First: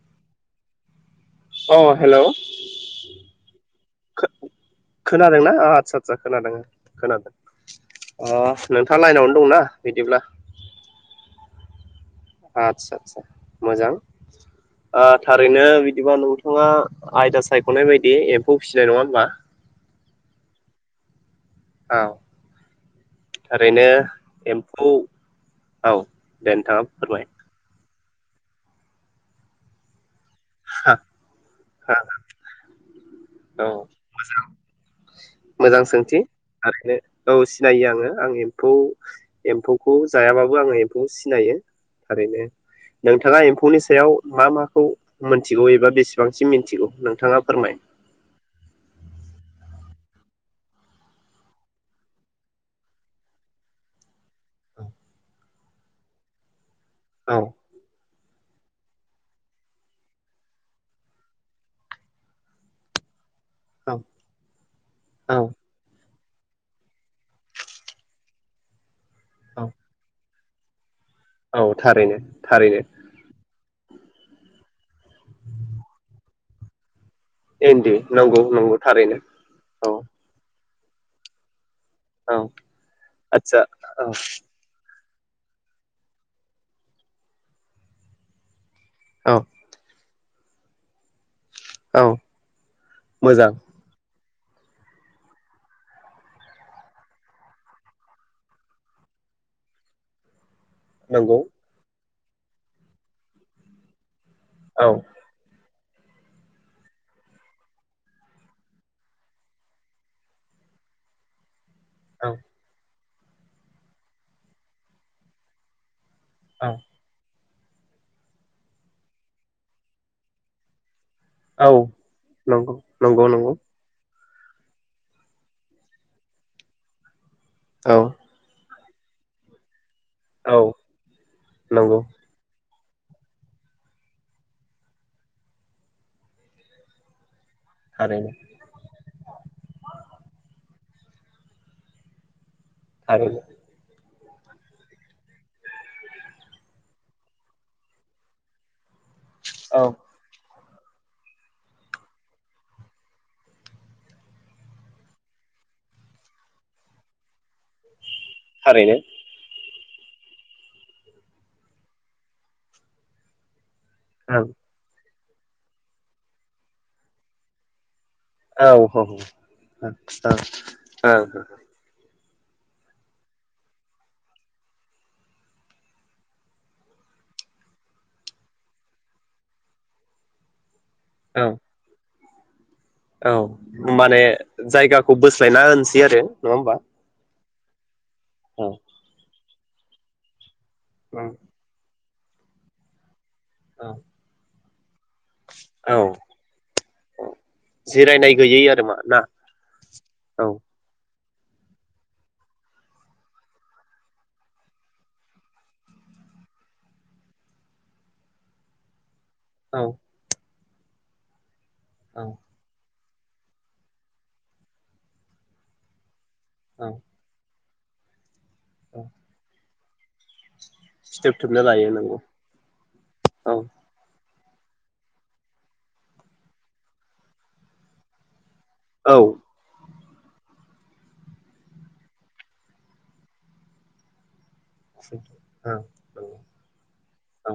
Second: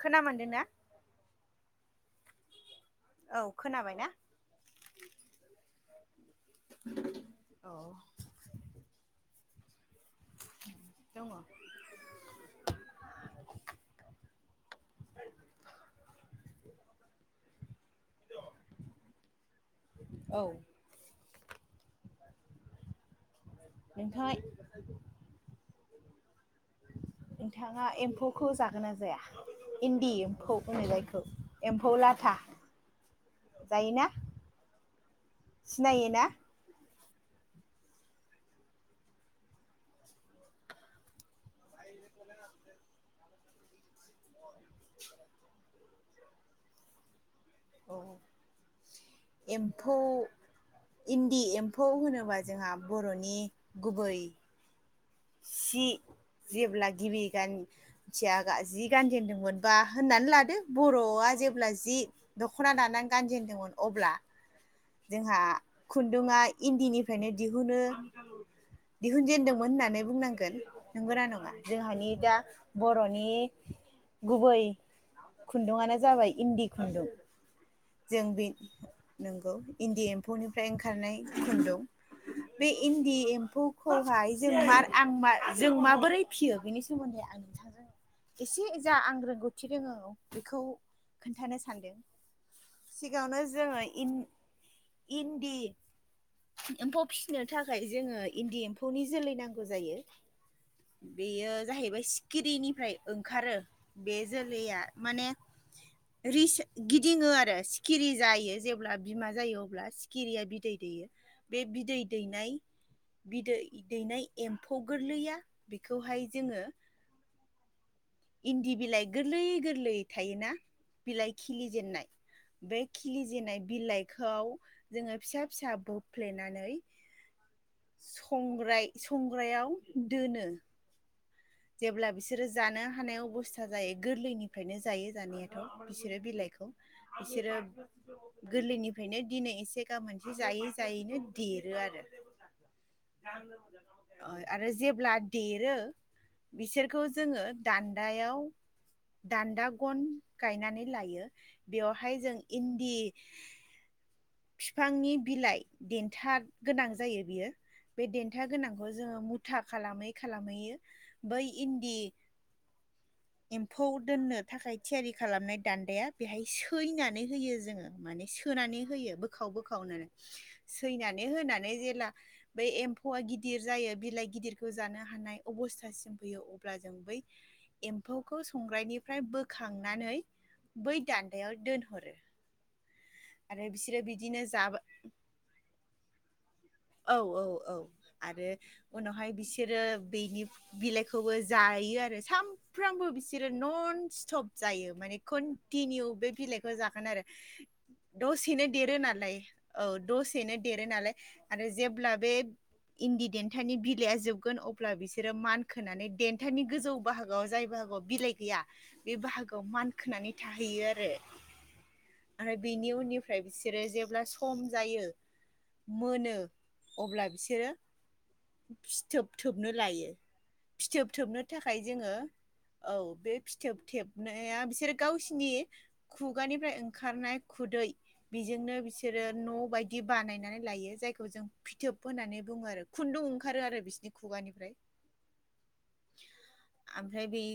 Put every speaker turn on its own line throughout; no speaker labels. खोना मोनदों ना [inaudible]
अ हेल'।
खोनाबायना
खोनादोंनाा आदसा आदसा खोनादों खोनादों
औ
अ नोंथाङा लाइनावनो दंनाा? बिदिब्ला-
दङ
आदसा आसा मोजां थारैनो बिदिबा नोंथाङा आयदा सायख'नाय बायदि एम्फौ फिसिनाय नङा होमबा?
औ
औ। ओरैनो
नोंथाङा
एम्फौ- औ। दे नोंथाङा फोरमाय।
एखौ जागोना जाया इन्दि- एम्फौ बुंखौ जायखौ एम्फौ लाथा
औ
जायोना
मोजां सोंथि
सिनायोना
थारैनो
[unintelligible]
औ सिनायो आङो आं एम्फौ एम्फौखौ जायाबाबो आङो एम्फौ सिनायो ओारैनो नोंथाङा एम्फौनि सायाव मा माखौ मिथिगौ एबा बेसेबांसिम मिथिगौ नोंथाङा फोरमाय
औ एम्फौ इन्दि एम्फौ होनोबा जोंहा बर'नि गुबै
औ
सि जेब्ला [unintelligible] गिबि
औ
गान [unintelligible] मिथिया जि गानजेनदोंमोन बा होननानै लादो बर'आ जेब्ला जि दख'ना दानानै गानजेनदों अब्ला
औ
जोंहा खुनदुं। रोङा इन्दिनिफ्रायनो दिहुनो।
औ
दिहुनजेनदोंमोन होननानै बुंनांगोन नंगोना नङा
औ
जोंहानि
थारैनो
दा
थारैनो
बर'नि गुबै खुन्दुआनो जाबाय इन्दि खुन्दुं।
इन्दि
जों
नंगौ
बे
नंगौ थारैनो
नंगौ
औ
इन्दि एम्फौनि [inaudible] फ्राय ओंखारनाय खनदं
औ
[unintelligible] बे इन्दि
आदसा औ
एम्फौखौहाय जों मा आं मा जों माबोरै फिसियो बेनि सोमोन्दै आं नोंथांजों एसे [inaudible] जा आं
औ
रोंगौथि रोङो। बेखौ। खोन्थानो सानदों।
औ
सिगाङावनो
मोजां
जोंङो इन्दि एम्फौ फिसिनो थाखाय जोंङो इन्दि एम्फौनि जोलै नांगौ जायो।
नंगौ
बेयो जाहैबाय खिरिनिफ्राय ओंखारो। बे जोलैया
औ
माने रि [unintelligible] गिदिङो आरो सिखिरि जायो जेब्ला बिमा जायो अब्ला सिखिरिया बिदै दैयो। बे बिदै
औ
दैनाय बिदै दैनाय एम्फौ गोरलैया बेखौ खौहाय जोङो
औ
इन्दि बिलाइ गोरलैय गोरलैय थायोना बिलाइ
औ
खिलिजेननाय
नंगौ
बे
नंगौ नंगौ
खिलिजेननाय बिलाइ खौ जोङो फिसा फिसा बोफ्लेनानै
औ
संग्राय संग्रायाव दोनो
औ नंगौ
जेब्ला बिसोरो जानो हानाय अबस्था जायो गोरलैनिफ्रायनो जायो जानायाथ' बिसोरो बिलाइखौ बिसोरो
थारैनो
गोरलैनिफ्रायनो दिनै एसे गाबोन एसे जायो। फिसायैनो देरो आरो
थारैनो
[unintelligible] आरो जेब्ला देरो बिसोरखौ जोङो दान्दायाव
औ
दान्दागन गायनानै लायो बेयावहाय जों इन्दि बिफांनि बिलाइ देन्था गोनां जायो बियो बे देन्था गोनांखौ
थारैनो
जोंङो मुथा खालामै खालामैयो बै इन्दि खौ दोननो
ओं
थाखाय थियारि खालामनाय दान्दाया बेहाय सैनानै होयो जोंङो माने
औ
सोनानै होयो बोखाव बोखावनो सैनानै
ओं
होनानै जेब्ला बै एम्फौआ गिदिर जायो बिलाइ गिदिरखौ जानो हानाय अबस्था सिम फैयो अब्ला जों बै एम्फौखौ संग्रानिफ्राय बोखांनानै बै
ओं
दान्दायाव दोनहरो
औ
आरो बिसोरो
माने
बिदिनो जाब
जायगाखौ बोस्लायना होनोसै आरो। होमबा
औ औ। औ। आरो
औ
उनावहाय बिसि बिसोरो बेनि बिलाइखौबो
औ
जायो आरो। सामफ्रामबो बिसि न'न सट'प जायो। माने
औ
कन्टिनिउ बे बिलाइखौ जागोन आरो
जिरायनाय गैयै
दसेनो
आरो मा
देरो
ना
नालाय औ
औ
दसेनो देरो नालाय। आरो जेब्ला बे इन्दि देन्थानि बिलाइआ जोबगोन अब्ला बिसोरो मानखोनानै देन्थानि गोजौ बाहागोआव जाय बाहागोआव बिलाइ गैया बे बाहागोआव
औ
मान खोनानै थायो। बियो आरो।
औ
आरो बेनि उननि ओमफ्राय बिसोरो जेब्ला सम जायो मोनो।
औ
अब्ला बिसोरो
औ
फथोब थोबनो लायो। फिथोब थोबनो
थोबना
थाखाय
लायो
जोङो
नंगौ
औ बे
औ
फिथोबथेब नाया बिसोर गावसिनि खुगानिफ्राय ओंखारनाय खुदै बेजोंनो
औ
बिसोरो न' बायदि बि बानायनानै लायो जायखौ खौ जों फिथोब होननानै बुङो आरो खुन्दुं ओंखारो आरो बिसिनि खुगानि
औ
ओमफ्राय बे
औ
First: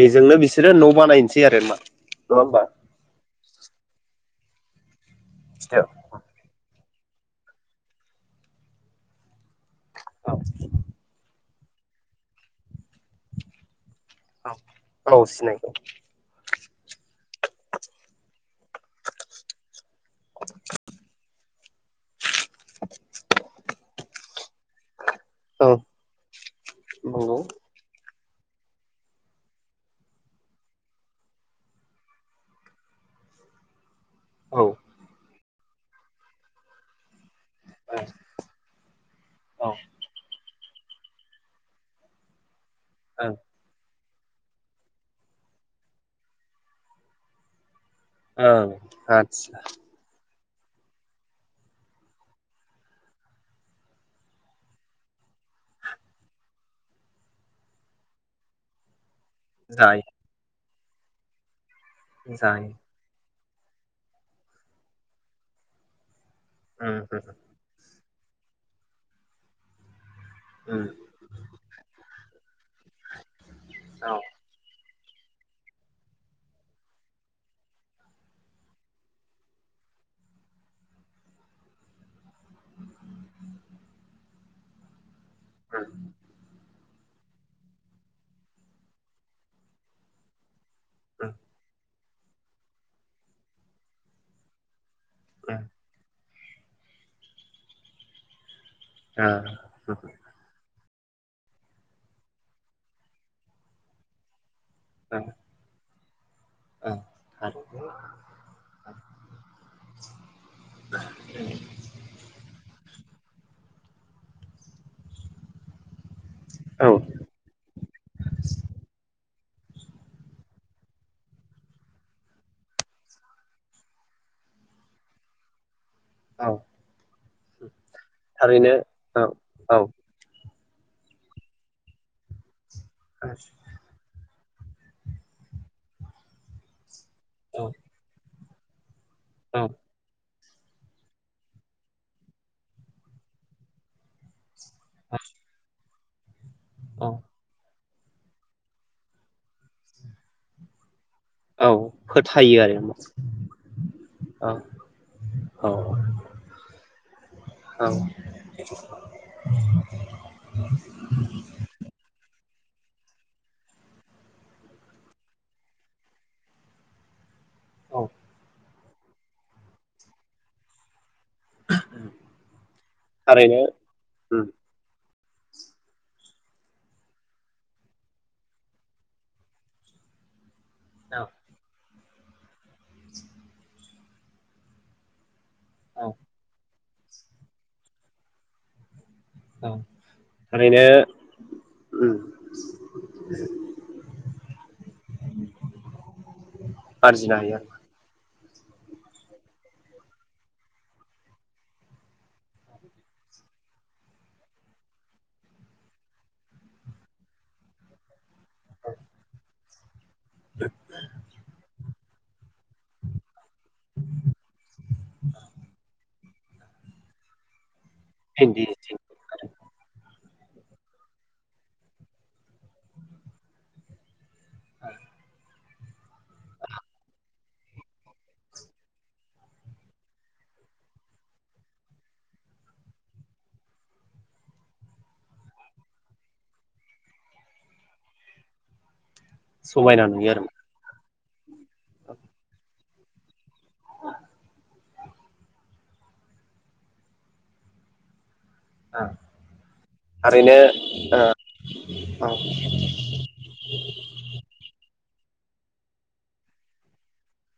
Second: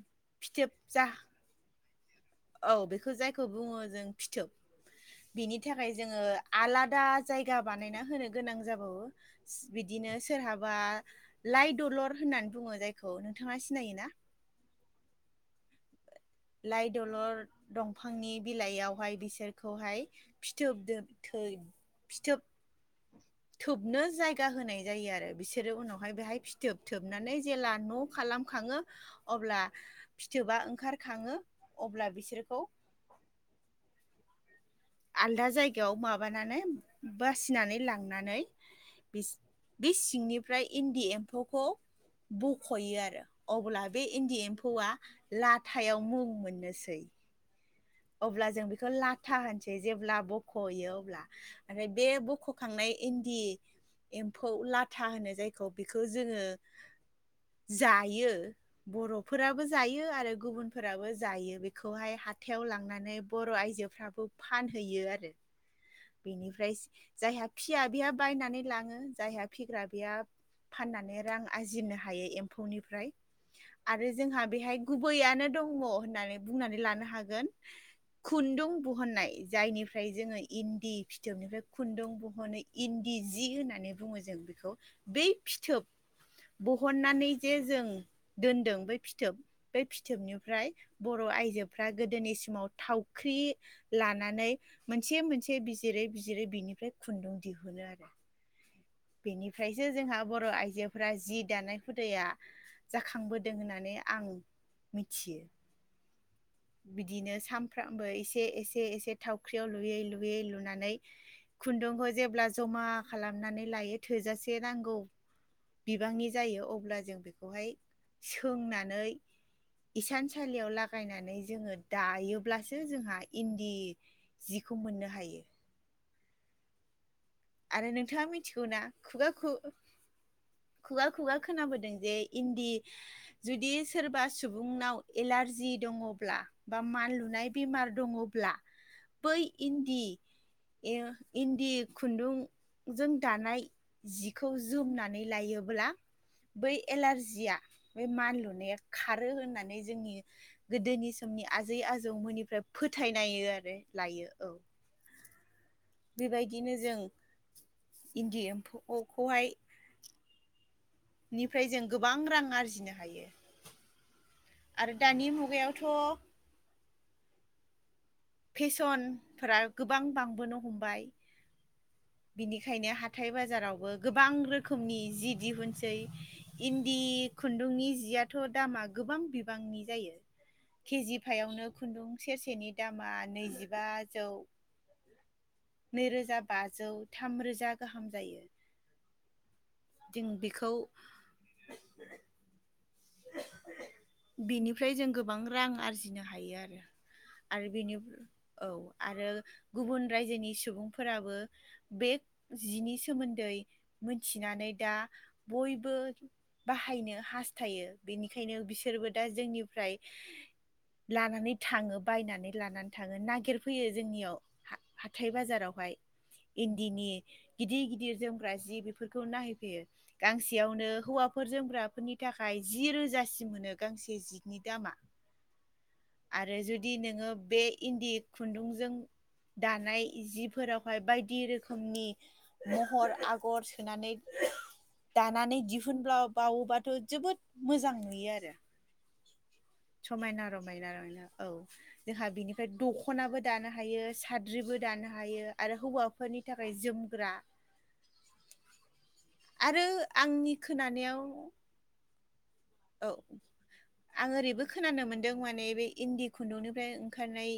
बेजोंनो बिसोरो
फिथोब
न'
जा
बानायनोसै आरो मा। होमबा
औ बेखौ जाय खौ बुङो जों फिथोब। बिनि
फिथोब
थाखाय जोङो आलाद दा जायगा बानायना होनो गोनां जाबावो बिदिनो
औ
सोरहाबा लाइ दलर होननानै बुङो जायखौ नोंथाङा सिनायोना?
औ औ सिनायो।
लाइ दलर दंफांनि बिलाइयावहाय बिसोरखौहाय फिथोब थै फिथोब थुबनो जायग बिगाह होनाय जायो आरो। रो
औ
बिसोरो उनावहाय बेहाय फिथोब थोबनानै
नंगौ
जेला न' खालाम खाङो अब्ला फिथोबा ओंखार खाङो अब्ला बिसोरखौ
औ।
आलदा जायगायाव माबानानै बासिनानै लांनानै
औ
बे सिंनि ओमफ्राय इन्दि एम्फौखौ ब खयो आरो
ओं
अब्ला बे इन्दि एम्फौआ लाथायाव मुं मोननोसै। अब्ला जों
ओं
बेखौ लाथा
आदसा
होनसै जेब्ला ब ख'यो अब्ला ओमफ्राय बे बख'खांनाय इन्दि एम्फौ लाथा होनो जायखौ बेखौ जोङो जायो बर' फोराबो जायो आरो गुबुन फोराबो जायो बे खौहाय हाथ थायाव
जायो
लांनानै बर' आइजोफ्राबो फानहैयो आरो। बेनिफ्राय
उम
जायहा फिया बेहा बायनानै लाङो जायहा फिग्रा बेया
उम
फाननानै रां आरजिनो हा हायो एम फौनिफ्राय आरो
औ
जोंहा बेहाय गुबैयानो दङ होननानै बुंनानै लानो हाग गोन खुन्दुं बुहननाय जायनिफ्राय जोङो इन्दि फिथोबनिफ्राय खुन्दुं बुहनो इन्दि जि होननानै बुङो जों बेखौ। बे फिथोब
उम
ब हननानै जे जों दोनदों बै फिथोब बै फिथोबनिफ्राय बर'
उम
आयजोफ्रा गोदोनि समाव थावख्रि लानानै मोनसे मोनसे बिजिरै बिजिरो बिनिफ्राय खुन्दुं दिहुनो आरो।
उम
बेनिफ्रायसो
ओ
जोंहा बर' आइजो फोरा जि दानाय हुदाया जाखांबोदों होननानै आं मिथियो। बिदिनो सामफ्रामबो एसे एसे एसे थावख्रियाव लुयै लुयै लुनानै खुन्दुंखौ जेब्ला जमा खालामनानै लायो थोजासे नांगौ बिबांनि जायो
ओ
अब्ला
औ
जों बेखौहाय सोंनानै इसानसालियाव लागायनानै जोङो दायोब्लासो जोंहा इन्दि जिखौ मोननो हायो।
औ
आरो नोंथाङा मिथिगौ
थारैनो
ना खुगा
औ
खु
औ
खुगा खुगा खोनाबोदों जे इन्दि जुदि सोरबा सुबुंनाव एलारजि दङब्ला एबा मानलु नुनाय बेमार दङब्ला बै
औ
इन्दि ए इन्दि खु खुन्दुंजों दानाय जिखौ खौ जोमनानै लायोब्ला बै
औ
एलार्जिया बे मानलुनाया खारो होननानै जोंनि गोदोनि नि
औ
आजै
फोथायो
आजौमोननिफ्राय
आरो
फोथायनायो आरो लायो औ।
औ
बे बायदिनो जों
औ
इन्दि एम्फौखौहाय निफ्राय जों गोबां रां आरजि नो हायो आरो दानि मुगायावथ'
औ
फेसनफोरा गोबां बांबोनो हमबाय बिनिखायनो हाथाय
थारैनो
बाजारावबो गोबां
उम
रोखोमनि जि दिहुनसै इन्दि खुन्दुंनि जियाथ' दामा गोबां बिबांनि जायो। केजि
औ
फायावनो खुन्दुं सेरसेनि दा मा नैजिबाजौ
औ
नैरोजा बा जौ थामरोजा गाहाम जायो। जों बेखौ
ओरैनो उम
बेनिफ्राय जों गोबां रां आरजिनो हायो आरो
आरजिनो हायो
आरो बेनि औ आरो गुबुन रायजोनि सुबुंफोराबो बे जिनि सोमोन्दै मिथिनानै दा बयबो बाहायनो हास्थायो बेनि बेखायनो बिसोरबो दा जोंनि फ्राय लानानै थाङो। बायनानै लानानै थाङो नागिर फैयो जोंनियाव हाथाय बाजारावहाय। इन्दिनि गिदि गि गिर
आरो
जोमग्रा
इन्दि
जि बेफोरखौ नाहै गांसेयावनो हौवाफोर जोमग्राफोरनि थाखाय जि रोजासिम मोनो गांसे जि नि दामआ आरो जुदि नोङो बे इन्दि खुन्दुंजों दानाय जिफोरावहाय बायदि रोखोमनि महर आगर सोनानै दानानै दिहुनब्ला बावोबाथ' जोबोद मोजां नुयो आरो।
नुयो आरो
समायना रमायना नुयो औ जोंहा बिनिफ्राय दखनाबो दानो हायो साद्रिबो दानो हायो आरो हौवाफोरनि थाखाय जोमग्रा आरो आंनि
थारैनो
खोनानायाव
औ
औ आं ओरैबो खोनानो मोन दों माने बे इन्दि खुन्दुंनिफ्राय ओंखारनाय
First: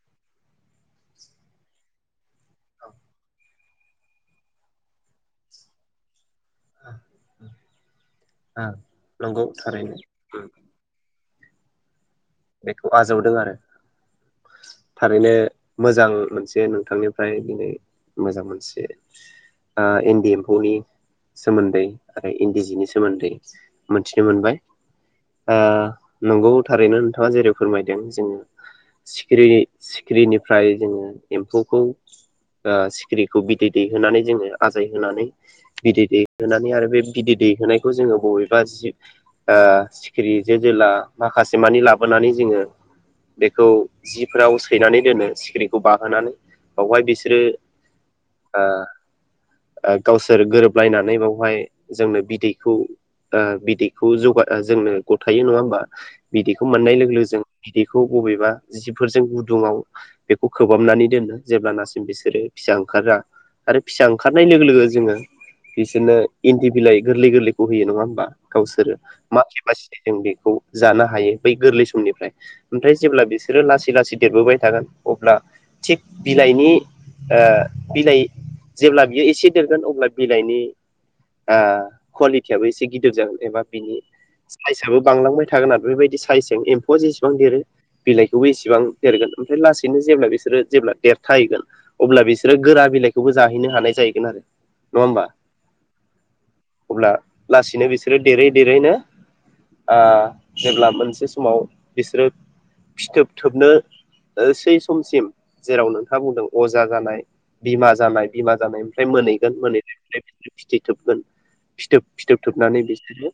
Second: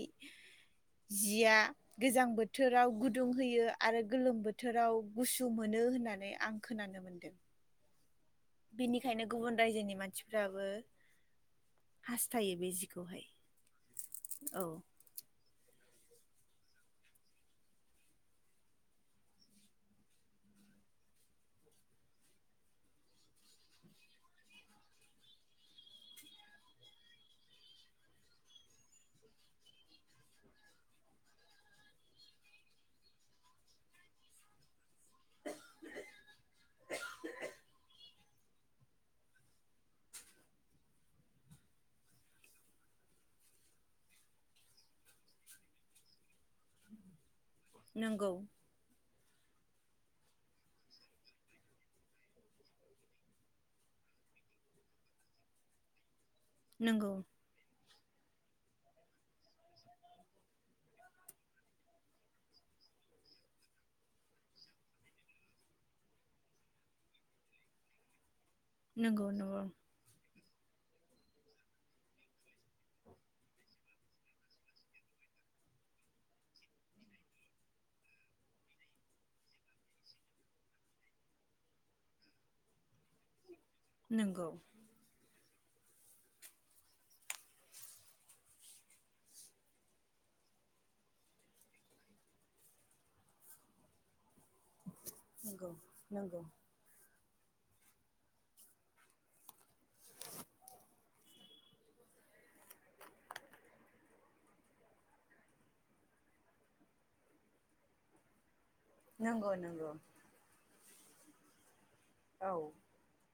जिया गोजां बोथोराव गुदुं होयो आरो गोलोम बोथोराव गुसु मोनो होनना आं खोनानो मोन्दों।
औ
बिनिखायनो
नंगौ
गुबुन
थारैनो
रायजोनि
उम
मानसिफ्राबो हास्थायो बे
बेखौ
जिखौहाय
आजावदों आरो
औ
थारैनो मोजां मोनसे नोंथांनिफ्राय दिनै मोजां मोनसे ओ इन्दि एम्फौनि सोमोन्दै आ [unintelligible] इन्दि जिनि सोमोन्दै मोनथिनो मोनबाय नंगौ थारैनो नोंथाङा जेरै फोरमायदों जों सिखिरि सिखिरिनिफ्राय जोङो एम्फौखौ ओ सिखिरिखौ बिदै दैहोनानै जोङो आ [unintelligible] होनानै बिदै दैहोनानै आरो बे बिदै दैहोनायखौ जोङो बबे बा जि ओ सिखिरि जो जोला माखासे मानि लाब बोनानै जोङो बेखौ जिफोराव सैनानै दोनो सिखिरिखौ बाहोनानै बावहाय बिसोरो
नोंगौ
ओ ओ गावसोर गोरोबलायनानै बावहाय जोंनो बिदैखौ ओ बिदैखौ जौगा जोंनो गथायो नङा होमबा बिदै खौ मोननाय
नंगौ
लोगो लोगो जों बिदै बखौ बबेबा जिफोरजों गुदुङाव बेखौ खोबहाबनानै दोनो जेब्लानासिम बिसोरो फिसा ओंखारा आरो फिसा ओंखारनाय लोगो लोगो जोङो बिसोरनो इन्दि बिलाइ गोरलै गोरलैखौ होयो नङा होमबा। गावसोरो
नंगौ
मा
नंगौ
केपासितिजों बेखौ जानो हायो बै गोरलै समनिफ्राय ओमफ्राय जेब्ला बिसोरो लासै लासै देरबोबाय थागोन अब्ला थिग बिलाइनि ओ बिलाइ जेब्ला बियो एसे देरगोन अब्ला बिलाइनि ओ कुवालिटियाबो एसे गिदिर जागोन एबा बिनि
नंगौ
साइसआबो बांलांबाय थागोन आरो बेबायदि साइसेजों एम्फौआ जेसेबां देरो बिलाइखौबो एसेबां देरगोन ओमफ्राय लासैनो जेब्ला बिसोरो जेब्ला देरथायाहैगोन अब्ला बिसोरो गोरा बिलाइखौबो जाहैनो हानाय जाहैगोन आरो नङा होमबा
नोंगौ नोंगौ
अब्ला लासैनो बिसोरो देरै देरैनो ओ जेब्ला मोनस बे समाव बिसोरो फिथोब थोबनो सै समसिम जेराव नोंथाङा बुंदों अजा जानाय बिमा जानाय बिमा जानायनिफ्राय मोनहैगोन मोनहैनायनिफ्राय बिदि फिथि थोबगोन फिथोब फिथोब थोबनानै बिसोरो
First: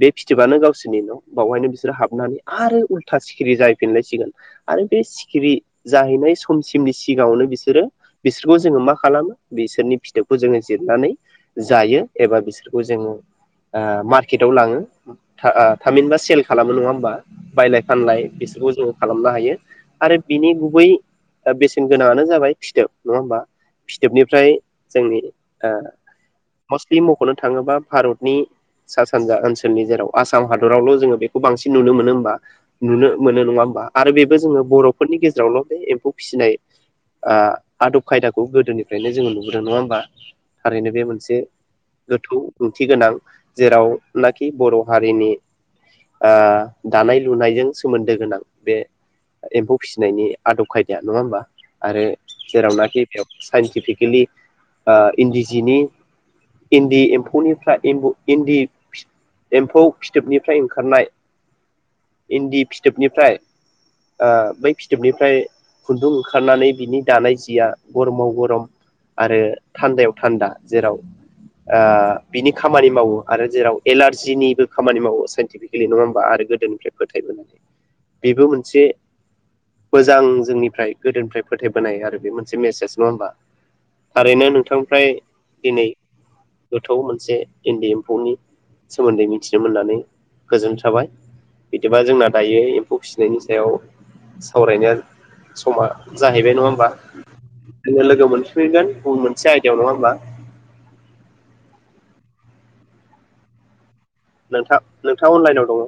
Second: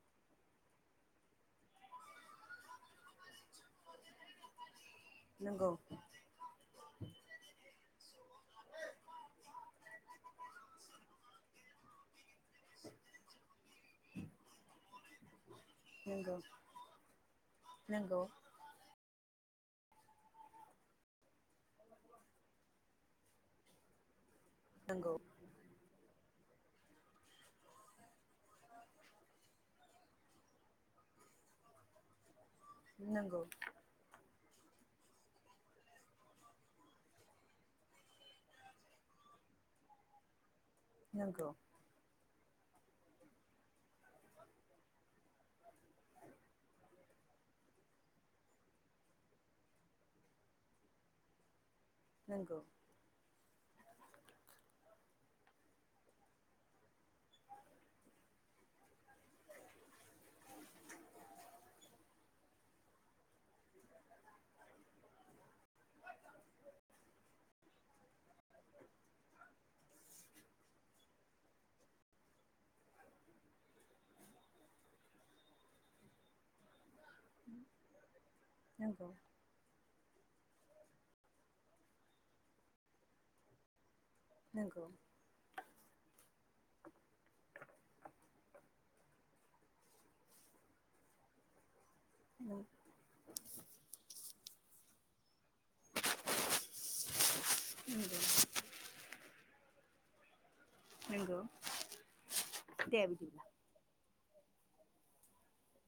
बे फिथोबानो गावसोरनि न' बावहायनो बिसोरो हाब- हाबनानै आरो उल्था सिखिरि जायफिनलायसिगोन- आरो बे सिखिरि जाहैनाय समसिमनि सिगाङावनो बिसोरो बिसोरखौ जोङो मा खालामो बिसोरनि- फिथोबखौ जोङो जिरनानै जायो एबा बिसोरखौ जोङो- मार्केटआव लाङो- ओ थामिनबा सेल खालामो नङा- ा बायलाय
नंगौ
फानलाय
नंगौ
बिसोरखौ जों- खालामनो हायो आरो बिनि गुबै बेसेन गोनाङानो जाबाय फिथोब नङा होमबा? फिथोबनिफ्राय- फओमफ्राय
नंगौ
जोंनि ओ - मस्टलि मख'नो थाङोबा भारतनि सा सानजा ओनसोलनि जेराव आसाम हादरावल' जोङो बेखौ बांसिन - नुनो मोनो होमबा- नुनो
नंगौ
मोनो
नंगौ
नङा होमबा आरो बेबो जोङो- बर'फोरनि गेजेरावल' बे एम्फौ फिसिनाय ओआ आदब खायदाखौ गोदोनिफ्रायनो जोङो नुबोदों नङा होमबा? थारैनो बे
नंगौ
मोनसे गोथौ- ओंथि गोनां जेरावनाखि बर' हारिनि- ओ-दानाय -लुनायजों सोमोन्दो गोनां बे एम्फौ फिसिनायनि आदब खायदाया नङा होमबा? आरो
नंगौ
जेरावनाखि बे - साइन्टिफिकेलि ओ इन्दि जिनि इन्दि एम्फौनिफ्राय इमबु इन्दि एम्फौ फिथोबनिफ्राय ओंखारनाय- इन्दि फिथोबनिफ्राय बै फिथोबनिफ्राय खुन्दुं ओंखारनानै बिनि दानाय जिया गरमाव गरम आरो थान्दायाव थान्दा जेराव बिनि खामानि मावो आरो जेराव एलारजिनिबो खामानि मावो साइन्टिफिक- गेले नङा होमा आरो- फोथाय बोनाय जायो बेबो मोनसे मोजां - जोंनिफ्राय गोदोनिफ्राय फोथायबोनाय आरो बे मोनसे मेसेज नङा होमबा? थारैनो नोंथांनिफ्राय दिनै गोथौ मोनसे इन्दि एम्फौनि- सोमोन्दै मिथिनो मोननानै- गोजोनथाबाय। बिदिबा जोंना
नंगौ
दायो एम्फौ फिसिनायनि सायाव- सावरायनाया- समा जाहैबाय नङा होमबा जोङो लोगो मोनफिफैगोन गुबुन मोनसे आय- व नङा होमबा?
नंगौ दे बिदिब्ला-
नोंथां नोंथाङा अनलाइनाव दङ?